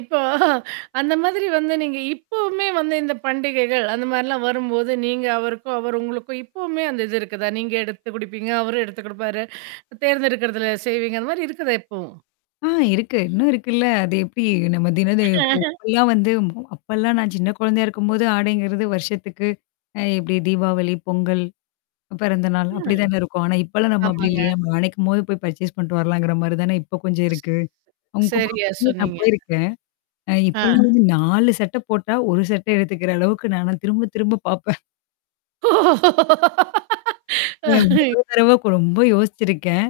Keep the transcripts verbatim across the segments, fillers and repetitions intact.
இப்போ அந்த மாதிரி வந்து நீங்க இப்பவுமே வந்து இந்த பண்டிகைகள் அந்த மாரிலாம் வரும்போது, நீங்க அவருக்கும், அவர் உங்களுக்கும், இப்பவுமே அந்த இது இருக்குதா? நீங்க எடுத்து குடுப்பீங்க, அவரும் எடுத்து குடுப்பாரு. தேர்ந்தெடுக்கர்தல செய்வீங்க அந்த மாரி இருக்குதா இப்பவும்? ஆ இருக்கு. இன்னும் இருக்குல்ல. அது எப்டி நம்ம தினது இப்பல்லாம் வந்து அப்பல்லாம் நான் சின்ன குழந்தையா இருக்கும்போது ஆடைங்கிறது வருஷத்துக்கு. அ எப்டி தீபாவளி, பொங்கல், பிறந்த நாள் அப்டி ம். தான இருக்கும். ஆனா இப்பலாம் நம்ம அப்டி ஆமாங்க. இல்லையே. நம்ம நனைக்கும்போது போய் பர்சேஸ் பண்ட்டு வரலாங்கிற மாரி தானே இப்ப கொஞ்சம் இருக்கு. உங்க சரியா [unintelligible] நான் சொன்னீங்க. போயிருக்கேன். அ ஆ. இப்பலாம் வந்து நாலு சட்ட போட்டா, ஒரு சட்ட எடுத்துக்கிற அளவுக்கு நான திரும்ப, திரும்ப பார்ப்பன். ஏன் மொத தரவா ரொம்ப யோசிச்சிருக்கன்.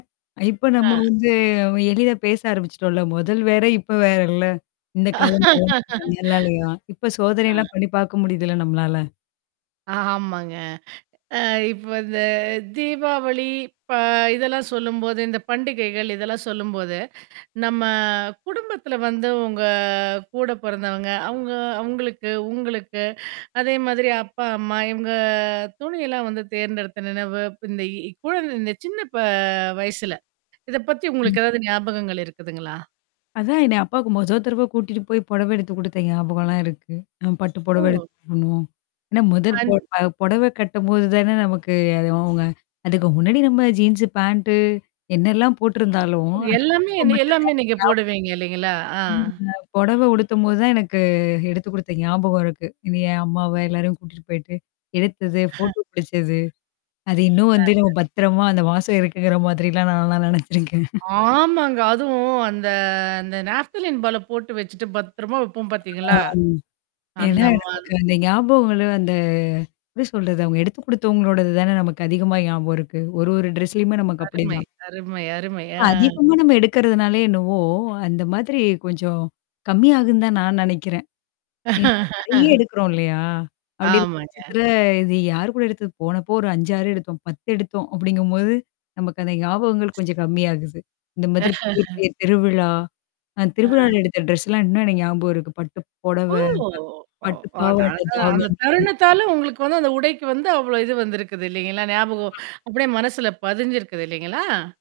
இப்ப நம்ம ஆ. வந்து அவன் எடைல பேச ஆரம்பிச்சுட்டோம்ல. மொதல் வேற, இப்ப வேறல்ல? இந்த காலம் [unintelligible] நல்ல நல்லாலயா. இப்ப ஆ. சோதனைெல்லாம் பண்ணி பாக்க முடியுதுல்ல நம்மளால? ஆமாங்க. அ இப்ப இந்த தீபாவளி, ப இதெல்லாம் சொல்லும்போது, இந்த பண்டிகைகள் இதெல்லாம் சொல்லும்போது, நம்ம குடும்பத்துல வந்து உங்க கூட பொறந்தவங்க, அவங்க அவங்களுக்கு, உங்களுக்கு, அதே மாதிரி அப்பா, அம்மா, இவங்க துணியெல்லாம் வந்து தேர்ந்தெடுத்த நினைவு. இப்ப இந்த இ குழந்த இந்த சின்ன ப வயசுல. இத பத்தி ம். உங்களுக்கு ஏதாவது ஞாபகங்கள் இருக்குதுங்களா? அதான் என்ன அப்பாவுக்கு மொத தடவ கூட்டிட்டு போய் புடவ எடுத்து கொடுத்த ஞாபகம்லாம் இருக்கு. அ பட்டு புடவ எடுத்து ஓ. போடணும். ஆனா மொதற் அந் பொ புடவ கட்டும்போது தான நமக்கு அது அவங்க அதுக்கு முன்னாடி நம்ம ஜீன்ஸ் பாண்ட், என்னல்லாம் போட்டிருந்தாலும் ஓ அந்த எல்லாமே போடவ என்ன மட்டும் எல்லாமே தானே நீங்க போடுவீங்க இல்லைங்களா? ஆ. எனக்கு ஞாபகம் இருக்கு. [unintelligible] ம் பொடவ உடுத்தும்போது தான் எனக்கு எடுத்து குடுத்த ஞாபகம் இருக்கு. இது ஏன் அம்மாவ எல்லாரையும் கூட்டிட்டு போயிட்டு, எடுத்தது, ஃபோட்டோ புடிச்சது. அது இன்னும் வந்து நம்ம நல்லது. பத்திரமா அந்த மாசம் இருக்குங்கிற மாதிரிலாம் நான்ல்லாம் நினச்சிருக்கேன். ஆமாங்க. அதுவும் அந்த அந்த நாஃப்த்தலின் பால போட்டு வச்சுட்டு பத்திரமா வைப்போம் ஆ பாத்தீங்களா? அந்த ஏன்னா மா நமக்கு அந்த ஞாபகங்கள் அந்த எப்படி சொல்றது அவுங்க எடுத்து குடுத்தவங்களோடது தான நமக்கு அதிகமா ஞாபகம் இருக்கு. ஒரு ஒரு ட்ரெஸ்லயுமே நமக்கு அருமை, அப்படிதான். அருமை, அருமை இப்ப ஆ. அதிகமா நம்ம எடுக்கறதுனாலே என்னவோ! அந்த மாதிரி கொஞ்சம் கம்மியாகும் தான் நான் நெனைக்கிறேன். ஏன்னா நெறைய எடுக்குறோம் இல்லையா? அப்டி இருக்கும் ஆமாங்க. பட்சத்துல, இது யார் கூட எடுத்தது போனப்போ ஒரு அஞ்சு, ஆறு எடுத்தோம். பத்து எடுத்தோம் அப்படிங்கும்போது. நமக்கு அந்த ஞாபகங்கள் கொஞ்சம் கம்மியாகுது. இந்த மாதிரி பெரிய, பெரிய திருவிழா அ ஆ. திருவிழாவல எடுத்த ட்ரெஸ்லாம் இன்னும் எனக்கு ஞாபகம் இருக்கு. பட்டு பொடவ, ஓ! ஒ பட்டு அத பாவட, அதான் அந்த தாவணி தருணத்தாலும் உங்களுக்கு வந்து அந்த உடைக்கு வந்து அவ்ளோ இது வந்திருக்குது இல்லலைங்களா? ஞாபகம் ஆ. அப்படியே மனசுல பதிஞ்சிருக்குது இல்லைங்களா?